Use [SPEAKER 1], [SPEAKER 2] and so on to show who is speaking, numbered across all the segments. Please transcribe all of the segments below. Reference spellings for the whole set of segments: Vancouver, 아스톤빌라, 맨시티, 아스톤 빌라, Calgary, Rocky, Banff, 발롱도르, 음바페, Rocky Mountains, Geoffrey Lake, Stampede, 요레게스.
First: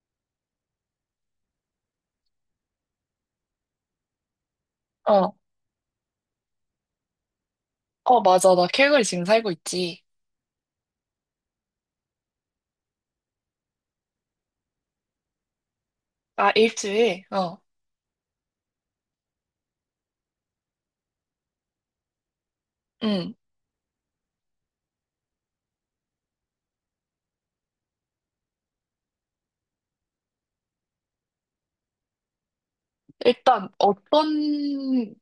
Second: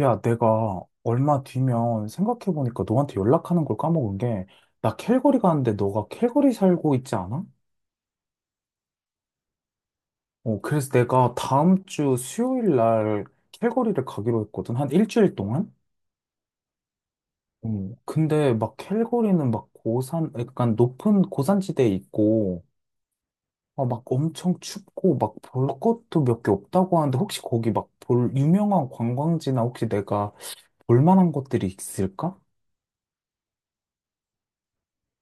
[SPEAKER 1] 야, 내가 얼마 뒤면 생각해보니까 너한테 연락하는 걸 까먹은 게, 나
[SPEAKER 2] 어,
[SPEAKER 1] 캘거리 가는데 너가 캘거리 살고 있지 않아?
[SPEAKER 2] 어, 맞아. 나케거리 지금 살고 있지.
[SPEAKER 1] 어, 그래서 내가 다음 주 수요일 날 캘거리를 가기로 했거든. 한 일주일 동안?
[SPEAKER 2] 아, 일주일? 어,
[SPEAKER 1] 어, 근데 캘거리는 고산, 약간 높은 고산지대에 있고,
[SPEAKER 2] 응.
[SPEAKER 1] 엄청 춥고, 볼 것도 몇 개 없다고 하는데, 혹시 거기 볼 유명한 관광지나 혹시 내가 볼 만한 것들이 있을까?
[SPEAKER 2] 일단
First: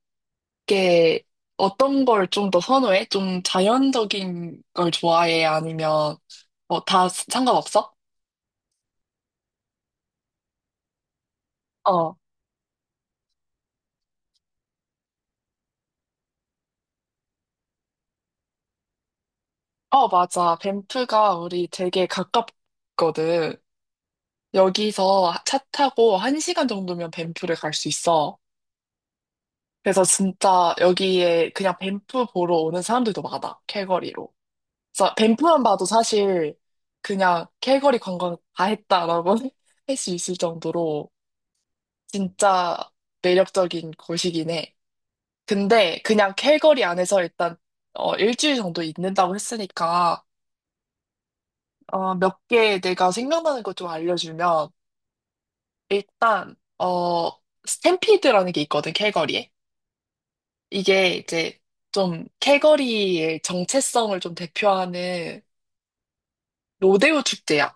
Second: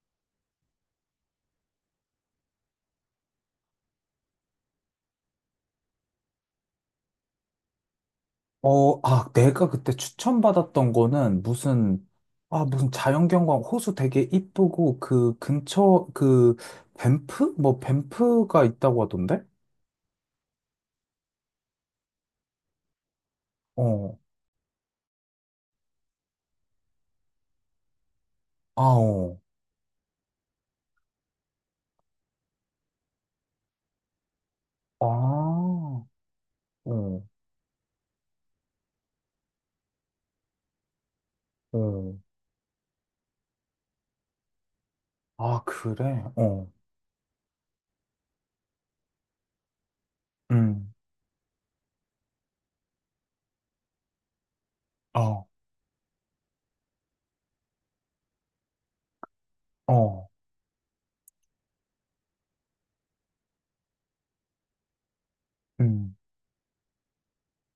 [SPEAKER 2] 게, 어떤 걸 좀 더 선호해? 좀 자연적인 걸 좋아해? 아니면, 뭐, 다 상관없어?
[SPEAKER 1] 어, 아, 내가 그때 추천받았던 거는 무슨,
[SPEAKER 2] 어,
[SPEAKER 1] 아, 무슨 자연경관 호수 되게 이쁘고 그 근처, 그 밴프? 뭐 밴프가 있다고 하던데?
[SPEAKER 2] 어, 맞아. 밴프가 우리 되게 가깝거든.
[SPEAKER 1] 어,
[SPEAKER 2] 여기서 차 타고 1시간 정도면 밴프를 갈 수 있어.
[SPEAKER 1] 아, 어,
[SPEAKER 2] 그래서 진짜 여기에 그냥 밴프 보러 오는 사람들도 많아. 캘거리로.
[SPEAKER 1] 아,
[SPEAKER 2] 자, 밴프만 봐도
[SPEAKER 1] 어,
[SPEAKER 2] 사실 그냥 캘거리 관광 다 했다라고 할 수 있을 정도로
[SPEAKER 1] 어,
[SPEAKER 2] 진짜 매력적인 곳이긴 해.
[SPEAKER 1] 아,
[SPEAKER 2] 근데
[SPEAKER 1] 그래?
[SPEAKER 2] 그냥
[SPEAKER 1] 어,
[SPEAKER 2] 캘거리 안에서 일단 일주일 정도 있는다고 했으니까
[SPEAKER 1] 음,
[SPEAKER 2] 몇 개 내가 생각나는 것 좀 알려주면
[SPEAKER 1] 어,
[SPEAKER 2] 일단 스탬피드라는 게 있거든, 캘거리에.
[SPEAKER 1] 어,
[SPEAKER 2] 이게 이제 좀 캘거리의 정체성을 좀 대표하는
[SPEAKER 1] 음,
[SPEAKER 2] 로데오 축제야.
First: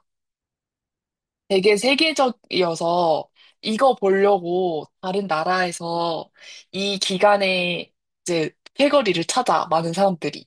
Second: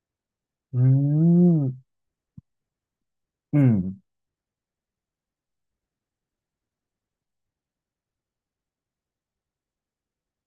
[SPEAKER 2] 되게
[SPEAKER 1] 음,
[SPEAKER 2] 세계적이어서 이거
[SPEAKER 1] 음.
[SPEAKER 2] 보려고 다른 나라에서 이 기간에 이제 캘거리를 찾아, 많은 사람들이.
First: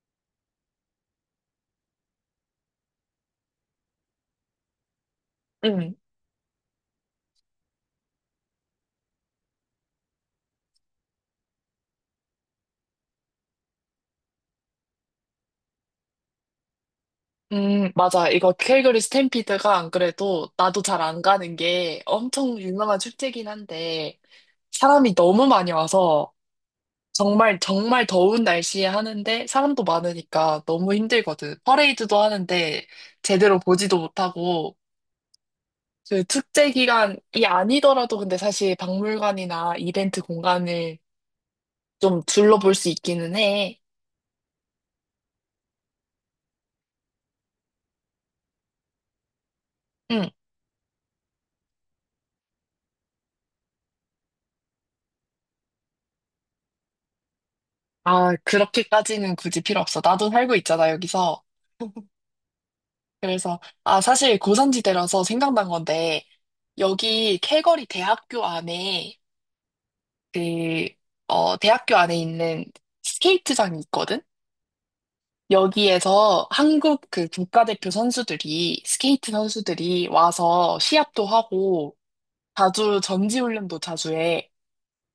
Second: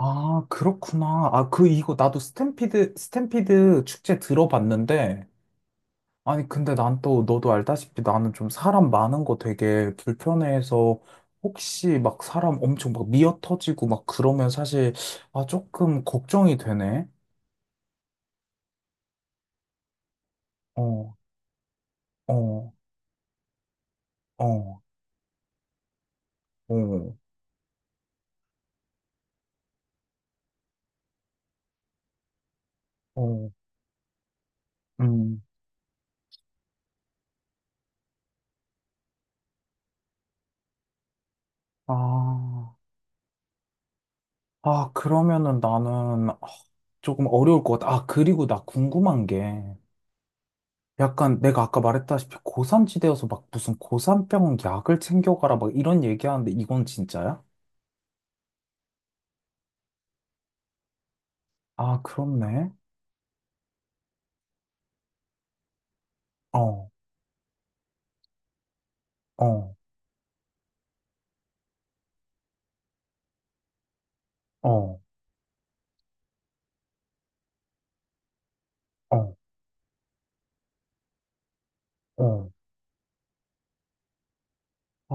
[SPEAKER 1] 아, 그렇구나. 아, 그, 이거 나도 스탬피드 축제 들어봤는데,
[SPEAKER 2] 응.
[SPEAKER 1] 아니, 근데 난 또, 너도 알다시피 나는 좀 사람 많은 거 되게 불편해해서 혹시 사람 엄청 미어 터지고 그러면 사실, 아, 조금 걱정이 되네.
[SPEAKER 2] 맞아. 이거 캘거리 스탬피드가 안 그래도 나도 잘
[SPEAKER 1] 어,
[SPEAKER 2] 안 가는 게 엄청
[SPEAKER 1] 어,
[SPEAKER 2] 유명한 축제긴 한데
[SPEAKER 1] 어,
[SPEAKER 2] 사람이 너무 많이 와서
[SPEAKER 1] 어,
[SPEAKER 2] 정말 정말 더운 날씨에 하는데 사람도 많으니까 너무 힘들거든. 퍼레이드도 하는데
[SPEAKER 1] 어,
[SPEAKER 2] 제대로 보지도 못하고
[SPEAKER 1] 음.
[SPEAKER 2] 그 축제 기간이 아니더라도 근데 사실 박물관이나 이벤트 공간을 좀 둘러볼
[SPEAKER 1] 아,
[SPEAKER 2] 수 있기는 해.
[SPEAKER 1] 아, 그러면은 나는 아, 조금 어려울 것 같아. 아, 그리고 나 궁금한 게
[SPEAKER 2] 응.
[SPEAKER 1] 약간 내가 아까 말했다시피 고산지대여서 무슨 고산병 약을 챙겨가라 이런 얘기하는데 이건 진짜야?
[SPEAKER 2] 아, 그렇게까지는 굳이 필요 없어. 나도 살고 있잖아, 여기서.
[SPEAKER 1] 아, 그렇네.
[SPEAKER 2] 그래서, 아, 사실 고산지대라서 생각난 건데,
[SPEAKER 1] 어.
[SPEAKER 2] 여기 calgary 대학교 안에,
[SPEAKER 1] 어,
[SPEAKER 2] 그, 대학교 안에 있는 스케이트장이 있거든?
[SPEAKER 1] 어,
[SPEAKER 2] 여기에서 한국 그 국가대표 선수들이, 스케이트
[SPEAKER 1] 어,
[SPEAKER 2] 선수들이 와서 시합도 하고,
[SPEAKER 1] 어.
[SPEAKER 2] 자주 전지훈련도 자주 해.
[SPEAKER 1] 아,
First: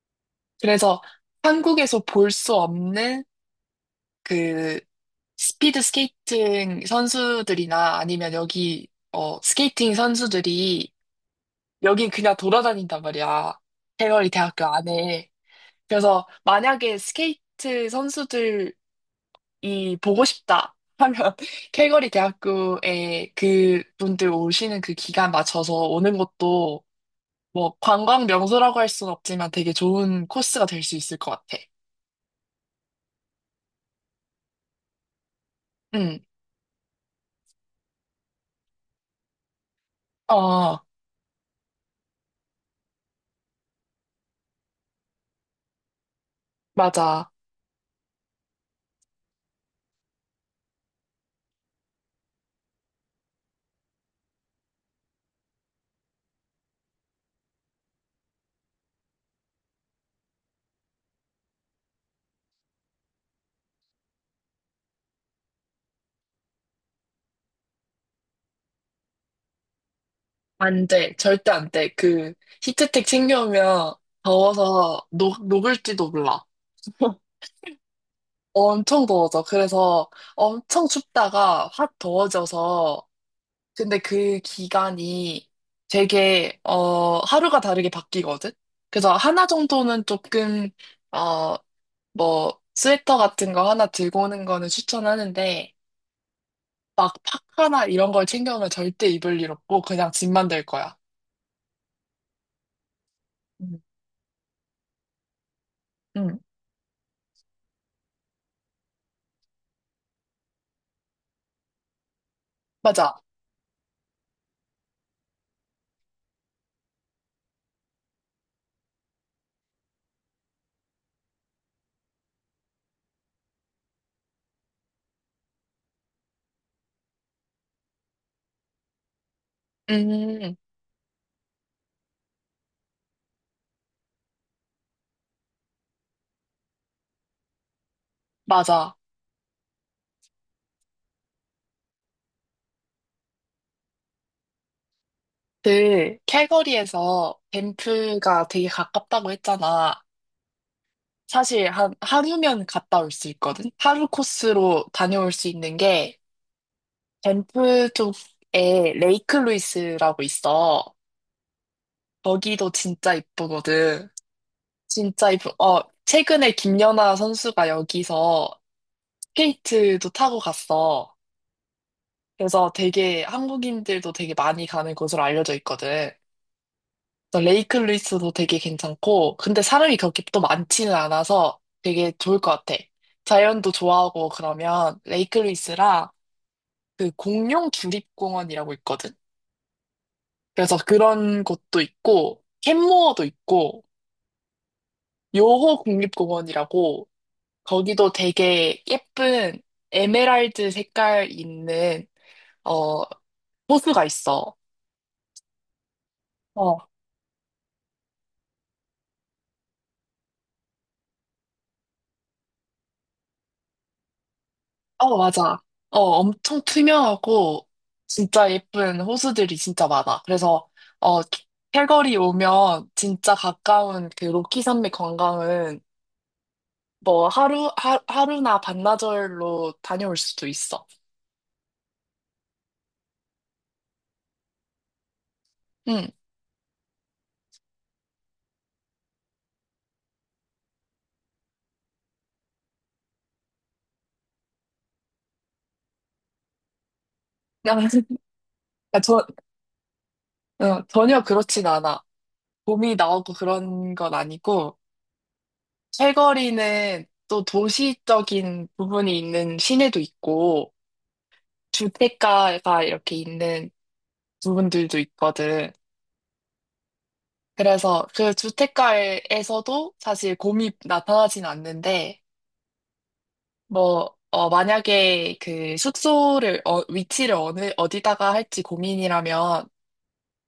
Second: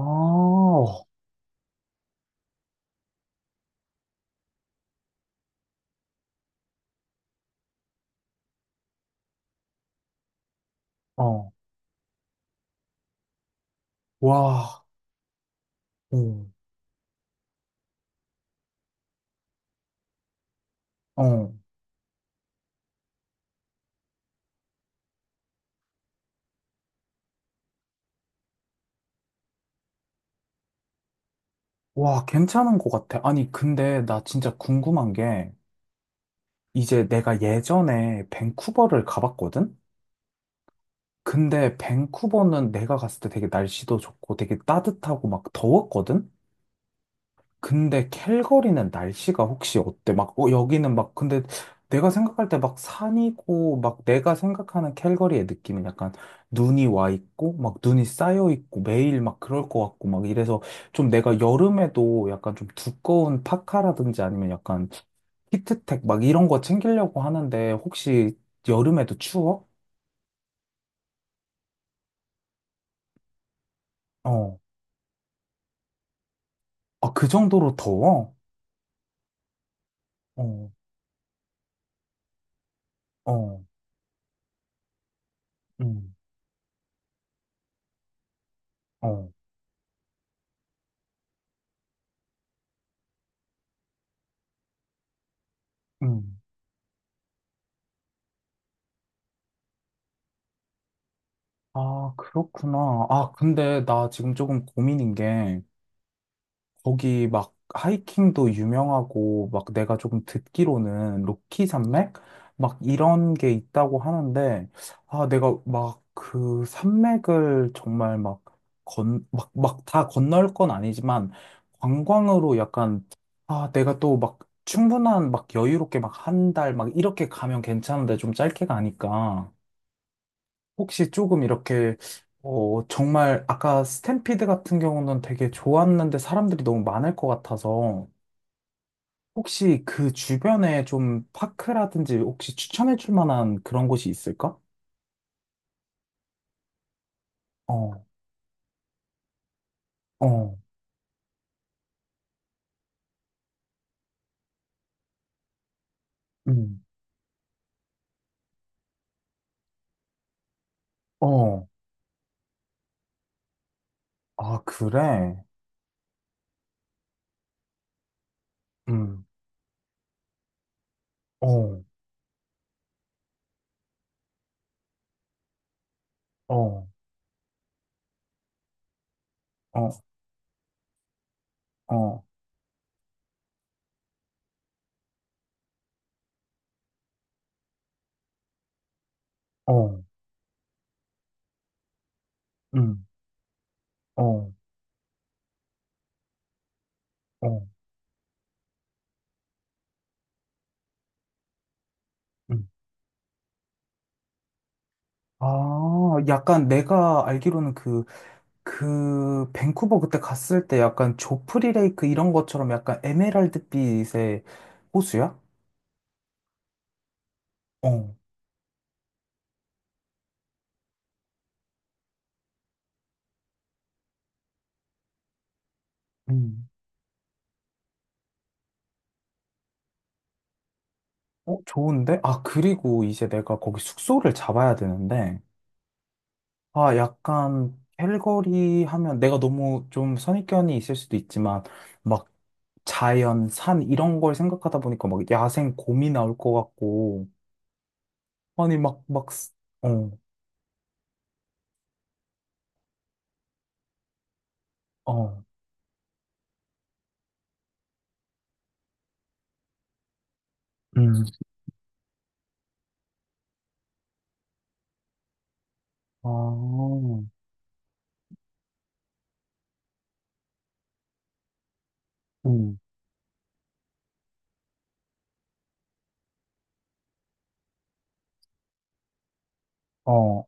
[SPEAKER 2] 그래서
[SPEAKER 1] 어,
[SPEAKER 2] 한국에서 볼 수 없는 그 스피드 스케이팅 선수들이나 아니면 여기 스케이팅 선수들이
[SPEAKER 1] 어.
[SPEAKER 2] 여긴 그냥 돌아다닌단 말이야. 대거리 대학교
[SPEAKER 1] 와,
[SPEAKER 2] 안에. 그래서
[SPEAKER 1] 어,
[SPEAKER 2] 만약에 스케이트 선수들이 보고 싶다 하면
[SPEAKER 1] 어.
[SPEAKER 2] calgary 대학교에 그분들 오시는 그 기간 맞춰서 오는 것도 뭐 관광 명소라고 할 순 없지만 되게 좋은 코스가 될 수 있을 것 같아.
[SPEAKER 1] 와, 괜찮은 것 같아. 아니, 근데 나 진짜 궁금한 게,
[SPEAKER 2] 응.
[SPEAKER 1] 이제 내가 예전에 밴쿠버를 가봤거든?
[SPEAKER 2] 어,
[SPEAKER 1] 근데 밴쿠버는 내가 갔을 때 되게 날씨도 좋고 되게 따뜻하고 더웠거든?
[SPEAKER 2] 맞아.
[SPEAKER 1] 근데 캘거리는 날씨가 혹시 어때? 어, 여기는 막, 근데 내가 생각할 때 산이고, 내가 생각하는 캘거리의 느낌은 약간 눈이 와 있고, 눈이 쌓여 있고, 매일 그럴 것 같고, 이래서 좀 내가 여름에도 약간 좀 두꺼운 파카라든지 아니면 약간 히트텍 이런 거 챙기려고 하는데, 혹시 여름에도 추워?
[SPEAKER 2] 안 돼. 절대 안 돼. 그 히트텍 챙겨오면
[SPEAKER 1] 어.
[SPEAKER 2] 더워서 녹을지도 몰라.
[SPEAKER 1] 아, 그 정도로 더워?
[SPEAKER 2] 엄청 더워져. 그래서
[SPEAKER 1] 어,
[SPEAKER 2] 엄청 춥다가 확 더워져서
[SPEAKER 1] 어,
[SPEAKER 2] 근데 그 기간이
[SPEAKER 1] 음,
[SPEAKER 2] 되게 하루가 다르게 바뀌거든. 그래서
[SPEAKER 1] 어.
[SPEAKER 2] 하나 정도는 조금 어 뭐 스웨터 같은 거 하나 들고 오는 거는 추천하는데
[SPEAKER 1] 음.
[SPEAKER 2] 막 파카나 이런 걸 챙겨오면 절대 입을 일 없고 그냥 짐만 될 거야.
[SPEAKER 1] 아, 그렇구나. 아,
[SPEAKER 2] 음.
[SPEAKER 1] 근데 나 지금 조금 고민인 게,
[SPEAKER 2] 응,
[SPEAKER 1] 거기 하이킹도 유명하고, 내가 조금 듣기로는 로키 산맥?
[SPEAKER 2] 맞아.
[SPEAKER 1] 이런 게 있다고 하는데, 아, 내가 그 산맥을 정말 막 건, 막, 막 다 건널 건 아니지만, 관광으로 약간, 아, 내가 또 충분한 여유롭게 한 달 이렇게 가면 괜찮은데 좀 짧게 가니까.
[SPEAKER 2] 음,
[SPEAKER 1] 혹시 조금 이렇게, 어, 정말 아까 스탬피드 같은 경우는 되게 좋았는데 사람들이 너무 많을 것 같아서
[SPEAKER 2] 맞아.
[SPEAKER 1] 혹시 그 주변에 좀 파크라든지 혹시 추천해 줄 만한 그런 곳이 있을까?
[SPEAKER 2] 그 캘거리에서
[SPEAKER 1] 어,
[SPEAKER 2] 밴프가 되게 가깝다고 했잖아.
[SPEAKER 1] 어,
[SPEAKER 2] 사실 한 하루면 갔다 올 수 있거든. 하루 코스로 다녀올 수 있는 게
[SPEAKER 1] 음,
[SPEAKER 2] 밴프 쪽에 레이크 루이스라고 있어.
[SPEAKER 1] 어,
[SPEAKER 2] 거기도 진짜 이쁘거든.
[SPEAKER 1] 아,
[SPEAKER 2] 진짜
[SPEAKER 1] 그래?
[SPEAKER 2] 이쁘. 최근에 김연아 선수가 여기서
[SPEAKER 1] 음,
[SPEAKER 2] 스케이트도 타고 갔어.
[SPEAKER 1] 어,
[SPEAKER 2] 그래서 되게 한국인들도 되게 많이 가는 곳으로 알려져 있거든.
[SPEAKER 1] 어,
[SPEAKER 2] 그래서 레이크 루이스도 되게 괜찮고, 근데
[SPEAKER 1] 어,
[SPEAKER 2] 사람이 그렇게 또 많지는 않아서 되게
[SPEAKER 1] 어,
[SPEAKER 2] 좋을 것 같아. 자연도 좋아하고 그러면 레이크 루이스랑 그 공룡 주립공원이라고 있거든.
[SPEAKER 1] 어,
[SPEAKER 2] 그래서 그런 곳도 있고,
[SPEAKER 1] 음,
[SPEAKER 2] 캔모어도 있고,
[SPEAKER 1] 어,
[SPEAKER 2] 요호 국립공원이라고
[SPEAKER 1] 어,
[SPEAKER 2] 거기도 되게 예쁜 에메랄드 색깔 있는
[SPEAKER 1] 음.
[SPEAKER 2] 어 호수가 있어.
[SPEAKER 1] 아, 약간
[SPEAKER 2] 어,
[SPEAKER 1] 내가 알기로는 밴쿠버 그때 갔을 때 약간 조프리 레이크 이런 것처럼 약간 에메랄드빛의
[SPEAKER 2] 어,
[SPEAKER 1] 호수야?
[SPEAKER 2] 맞아. 엄청 투명하고
[SPEAKER 1] 어.
[SPEAKER 2] 진짜 예쁜 호수들이 진짜 많아. 그래서 어, calgary 오면 진짜 가까운 그 로키 산맥 관광은
[SPEAKER 1] 음.
[SPEAKER 2] 뭐 하루나 반나절로 다녀올 수도 있어.
[SPEAKER 1] 어, 좋은데? 아, 그리고 이제 내가 거기 숙소를 잡아야 되는데,
[SPEAKER 2] 응.
[SPEAKER 1] 아, 약간, 캘거리 하면 내가 너무 좀 선입견이 있을 수도 있지만, 막, 자연, 산, 이런 걸 생각하다 보니까 야생 곰이 나올 것 같고,
[SPEAKER 2] 그냥
[SPEAKER 1] 아니,
[SPEAKER 2] 그러니까
[SPEAKER 1] 어,
[SPEAKER 2] 전혀 그렇진 않아. 봄이 나오고 그런 건 아니고
[SPEAKER 1] 어,
[SPEAKER 2] 캘거리는 또 도시적인 부분이 있는 시내도 있고
[SPEAKER 1] 음.
[SPEAKER 2] 주택가가 이렇게 있는 부분들도 있거든.
[SPEAKER 1] 아,
[SPEAKER 2] 그래서 그 주택가에서도 사실 곰이 나타나진 않는데,
[SPEAKER 1] 음.
[SPEAKER 2] 뭐, 만약에 그 위치를 어디다가 할지 고민이라면,
[SPEAKER 1] 어,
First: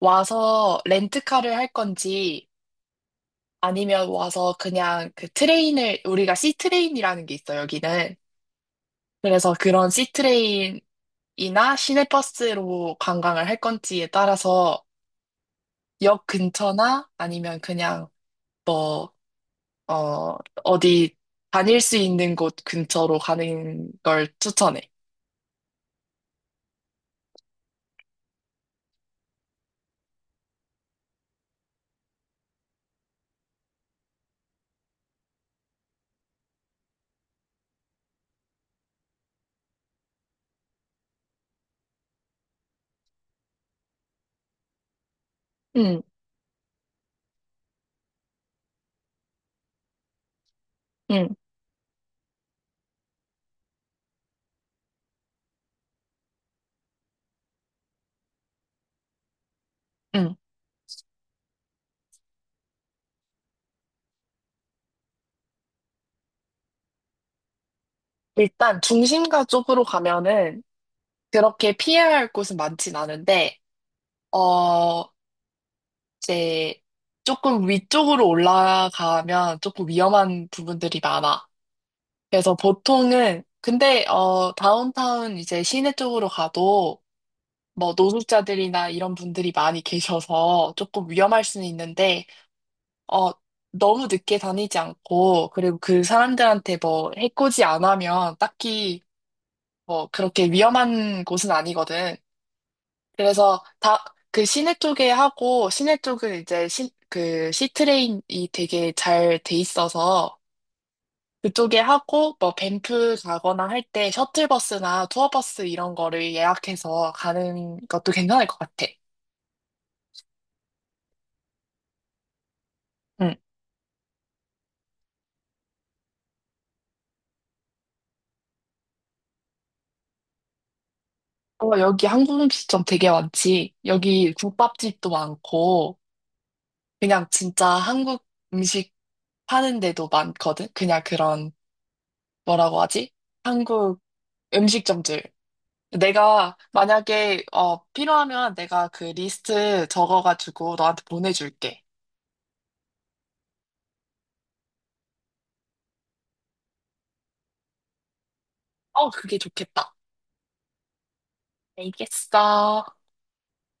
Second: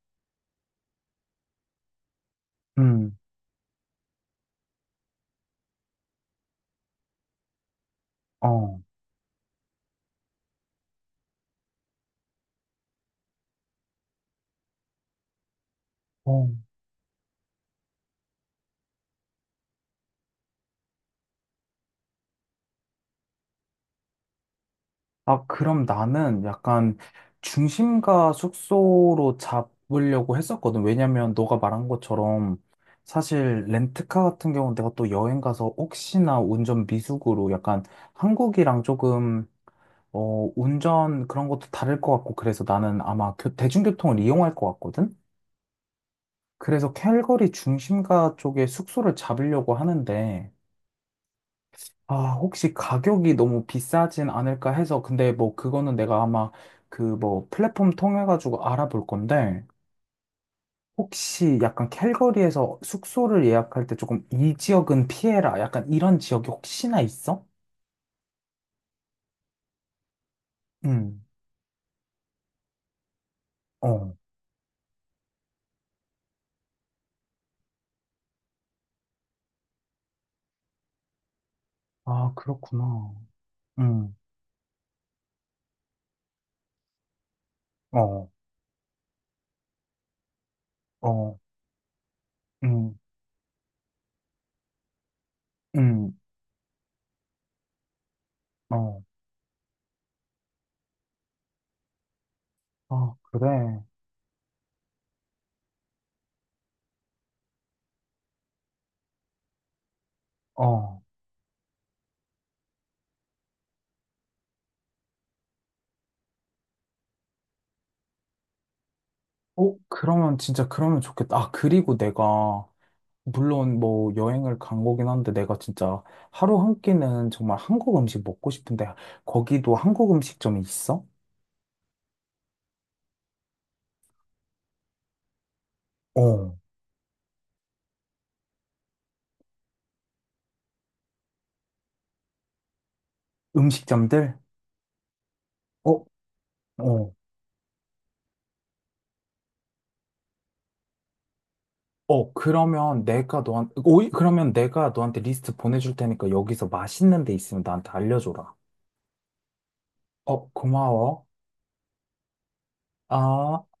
[SPEAKER 2] 와서 렌트카를 할 건지,
[SPEAKER 1] 음,
[SPEAKER 2] 아니면 와서 그냥 우리가 C트레인이라는 게 있어요, 여기는.
[SPEAKER 1] 어.
[SPEAKER 2] 그래서 그런 C트레인이나 시내버스로 관광을 할 건지에 따라서 역
[SPEAKER 1] 어.
[SPEAKER 2] 근처나 아니면 그냥 뭐 어, 어디 다닐 수 있는 곳 근처로 가는 걸 추천해.
[SPEAKER 1] 아, 그럼 나는 약간 중심가 숙소로 잡으려고 했었거든. 왜냐면 너가 말한 것처럼 사실 렌트카 같은 경우는 내가 또 여행 가서 혹시나 운전 미숙으로 약간 한국이랑 조금 어, 운전 그런 것도 다를 것 같고 그래서 나는 아마 대중교통을 이용할 것 같거든.
[SPEAKER 2] 응,
[SPEAKER 1] 그래서 캘거리 중심가 쪽에 숙소를 잡으려고 하는데
[SPEAKER 2] 응,
[SPEAKER 1] 아, 혹시 가격이 너무 비싸진 않을까 해서, 근데 뭐 그거는 내가 아마 그 뭐 플랫폼 통해가지고 알아볼 건데,
[SPEAKER 2] 응.
[SPEAKER 1] 혹시 약간 캘거리에서 숙소를 예약할 때 조금 이 지역은 피해라. 약간 이런 지역이 혹시나 있어?
[SPEAKER 2] 일단 중심가 쪽으로 가면은
[SPEAKER 1] 음,
[SPEAKER 2] 그렇게 피해야 할 곳은 많진 않은데,
[SPEAKER 1] 어.
[SPEAKER 2] 어, 이제 조금 위쪽으로 올라가면 조금 위험한 부분들이 많아.
[SPEAKER 1] 아,
[SPEAKER 2] 그래서
[SPEAKER 1] 그렇구나.
[SPEAKER 2] 보통은, 근데,
[SPEAKER 1] 음,
[SPEAKER 2] 다운타운 이제 시내 쪽으로 가도 뭐
[SPEAKER 1] 어,
[SPEAKER 2] 노숙자들이나 이런 분들이 많이 계셔서 조금
[SPEAKER 1] 어,
[SPEAKER 2] 위험할 수는 있는데,
[SPEAKER 1] 음,
[SPEAKER 2] 어, 너무 늦게 다니지 않고, 그리고 그
[SPEAKER 1] 음,
[SPEAKER 2] 사람들한테 뭐 해코지 안 하면
[SPEAKER 1] 어.
[SPEAKER 2] 딱히 뭐 그렇게 위험한 곳은 아니거든.
[SPEAKER 1] 아, 그래.
[SPEAKER 2] 그래서 그 시내 쪽에 하고, 시내 쪽은 이제 그 시트레인이 되게 잘 돼 있어서
[SPEAKER 1] 어.
[SPEAKER 2] 그쪽에 하고, 뭐 밴프 가거나 할 때 셔틀버스나 투어버스 이런 거를 예약해서 가는 것도 괜찮을 것 같아.
[SPEAKER 1] 어, 그러면 진짜 그러면 좋겠다. 아, 그리고 내가
[SPEAKER 2] 응.
[SPEAKER 1] 물론 뭐 여행을 간 거긴 한데 내가 진짜 하루 한 끼는 정말 한국 음식 먹고 싶은데 거기도 한국 음식점이 있어?
[SPEAKER 2] 어, 여기 한국 음식점 되게 많지. 여기 국밥집도 많고,
[SPEAKER 1] 어.
[SPEAKER 2] 그냥 진짜 한국 음식 파는 데도 많거든? 그냥 그런, 뭐라고 하지? 한국
[SPEAKER 1] 음식점들?
[SPEAKER 2] 음식점들.
[SPEAKER 1] 어,
[SPEAKER 2] 내가
[SPEAKER 1] 어.
[SPEAKER 2] 만약에, 필요하면 내가 그 리스트 적어가지고 너한테 보내줄게.
[SPEAKER 1] 어, 그러면 오이, 그러면 내가 너한테 리스트 보내줄 테니까 여기서 맛있는 데 있으면 나한테 알려줘라.
[SPEAKER 2] 어, 그게 좋겠다.
[SPEAKER 1] 어, 고마워.
[SPEAKER 2] 알겠어.
[SPEAKER 1] 아.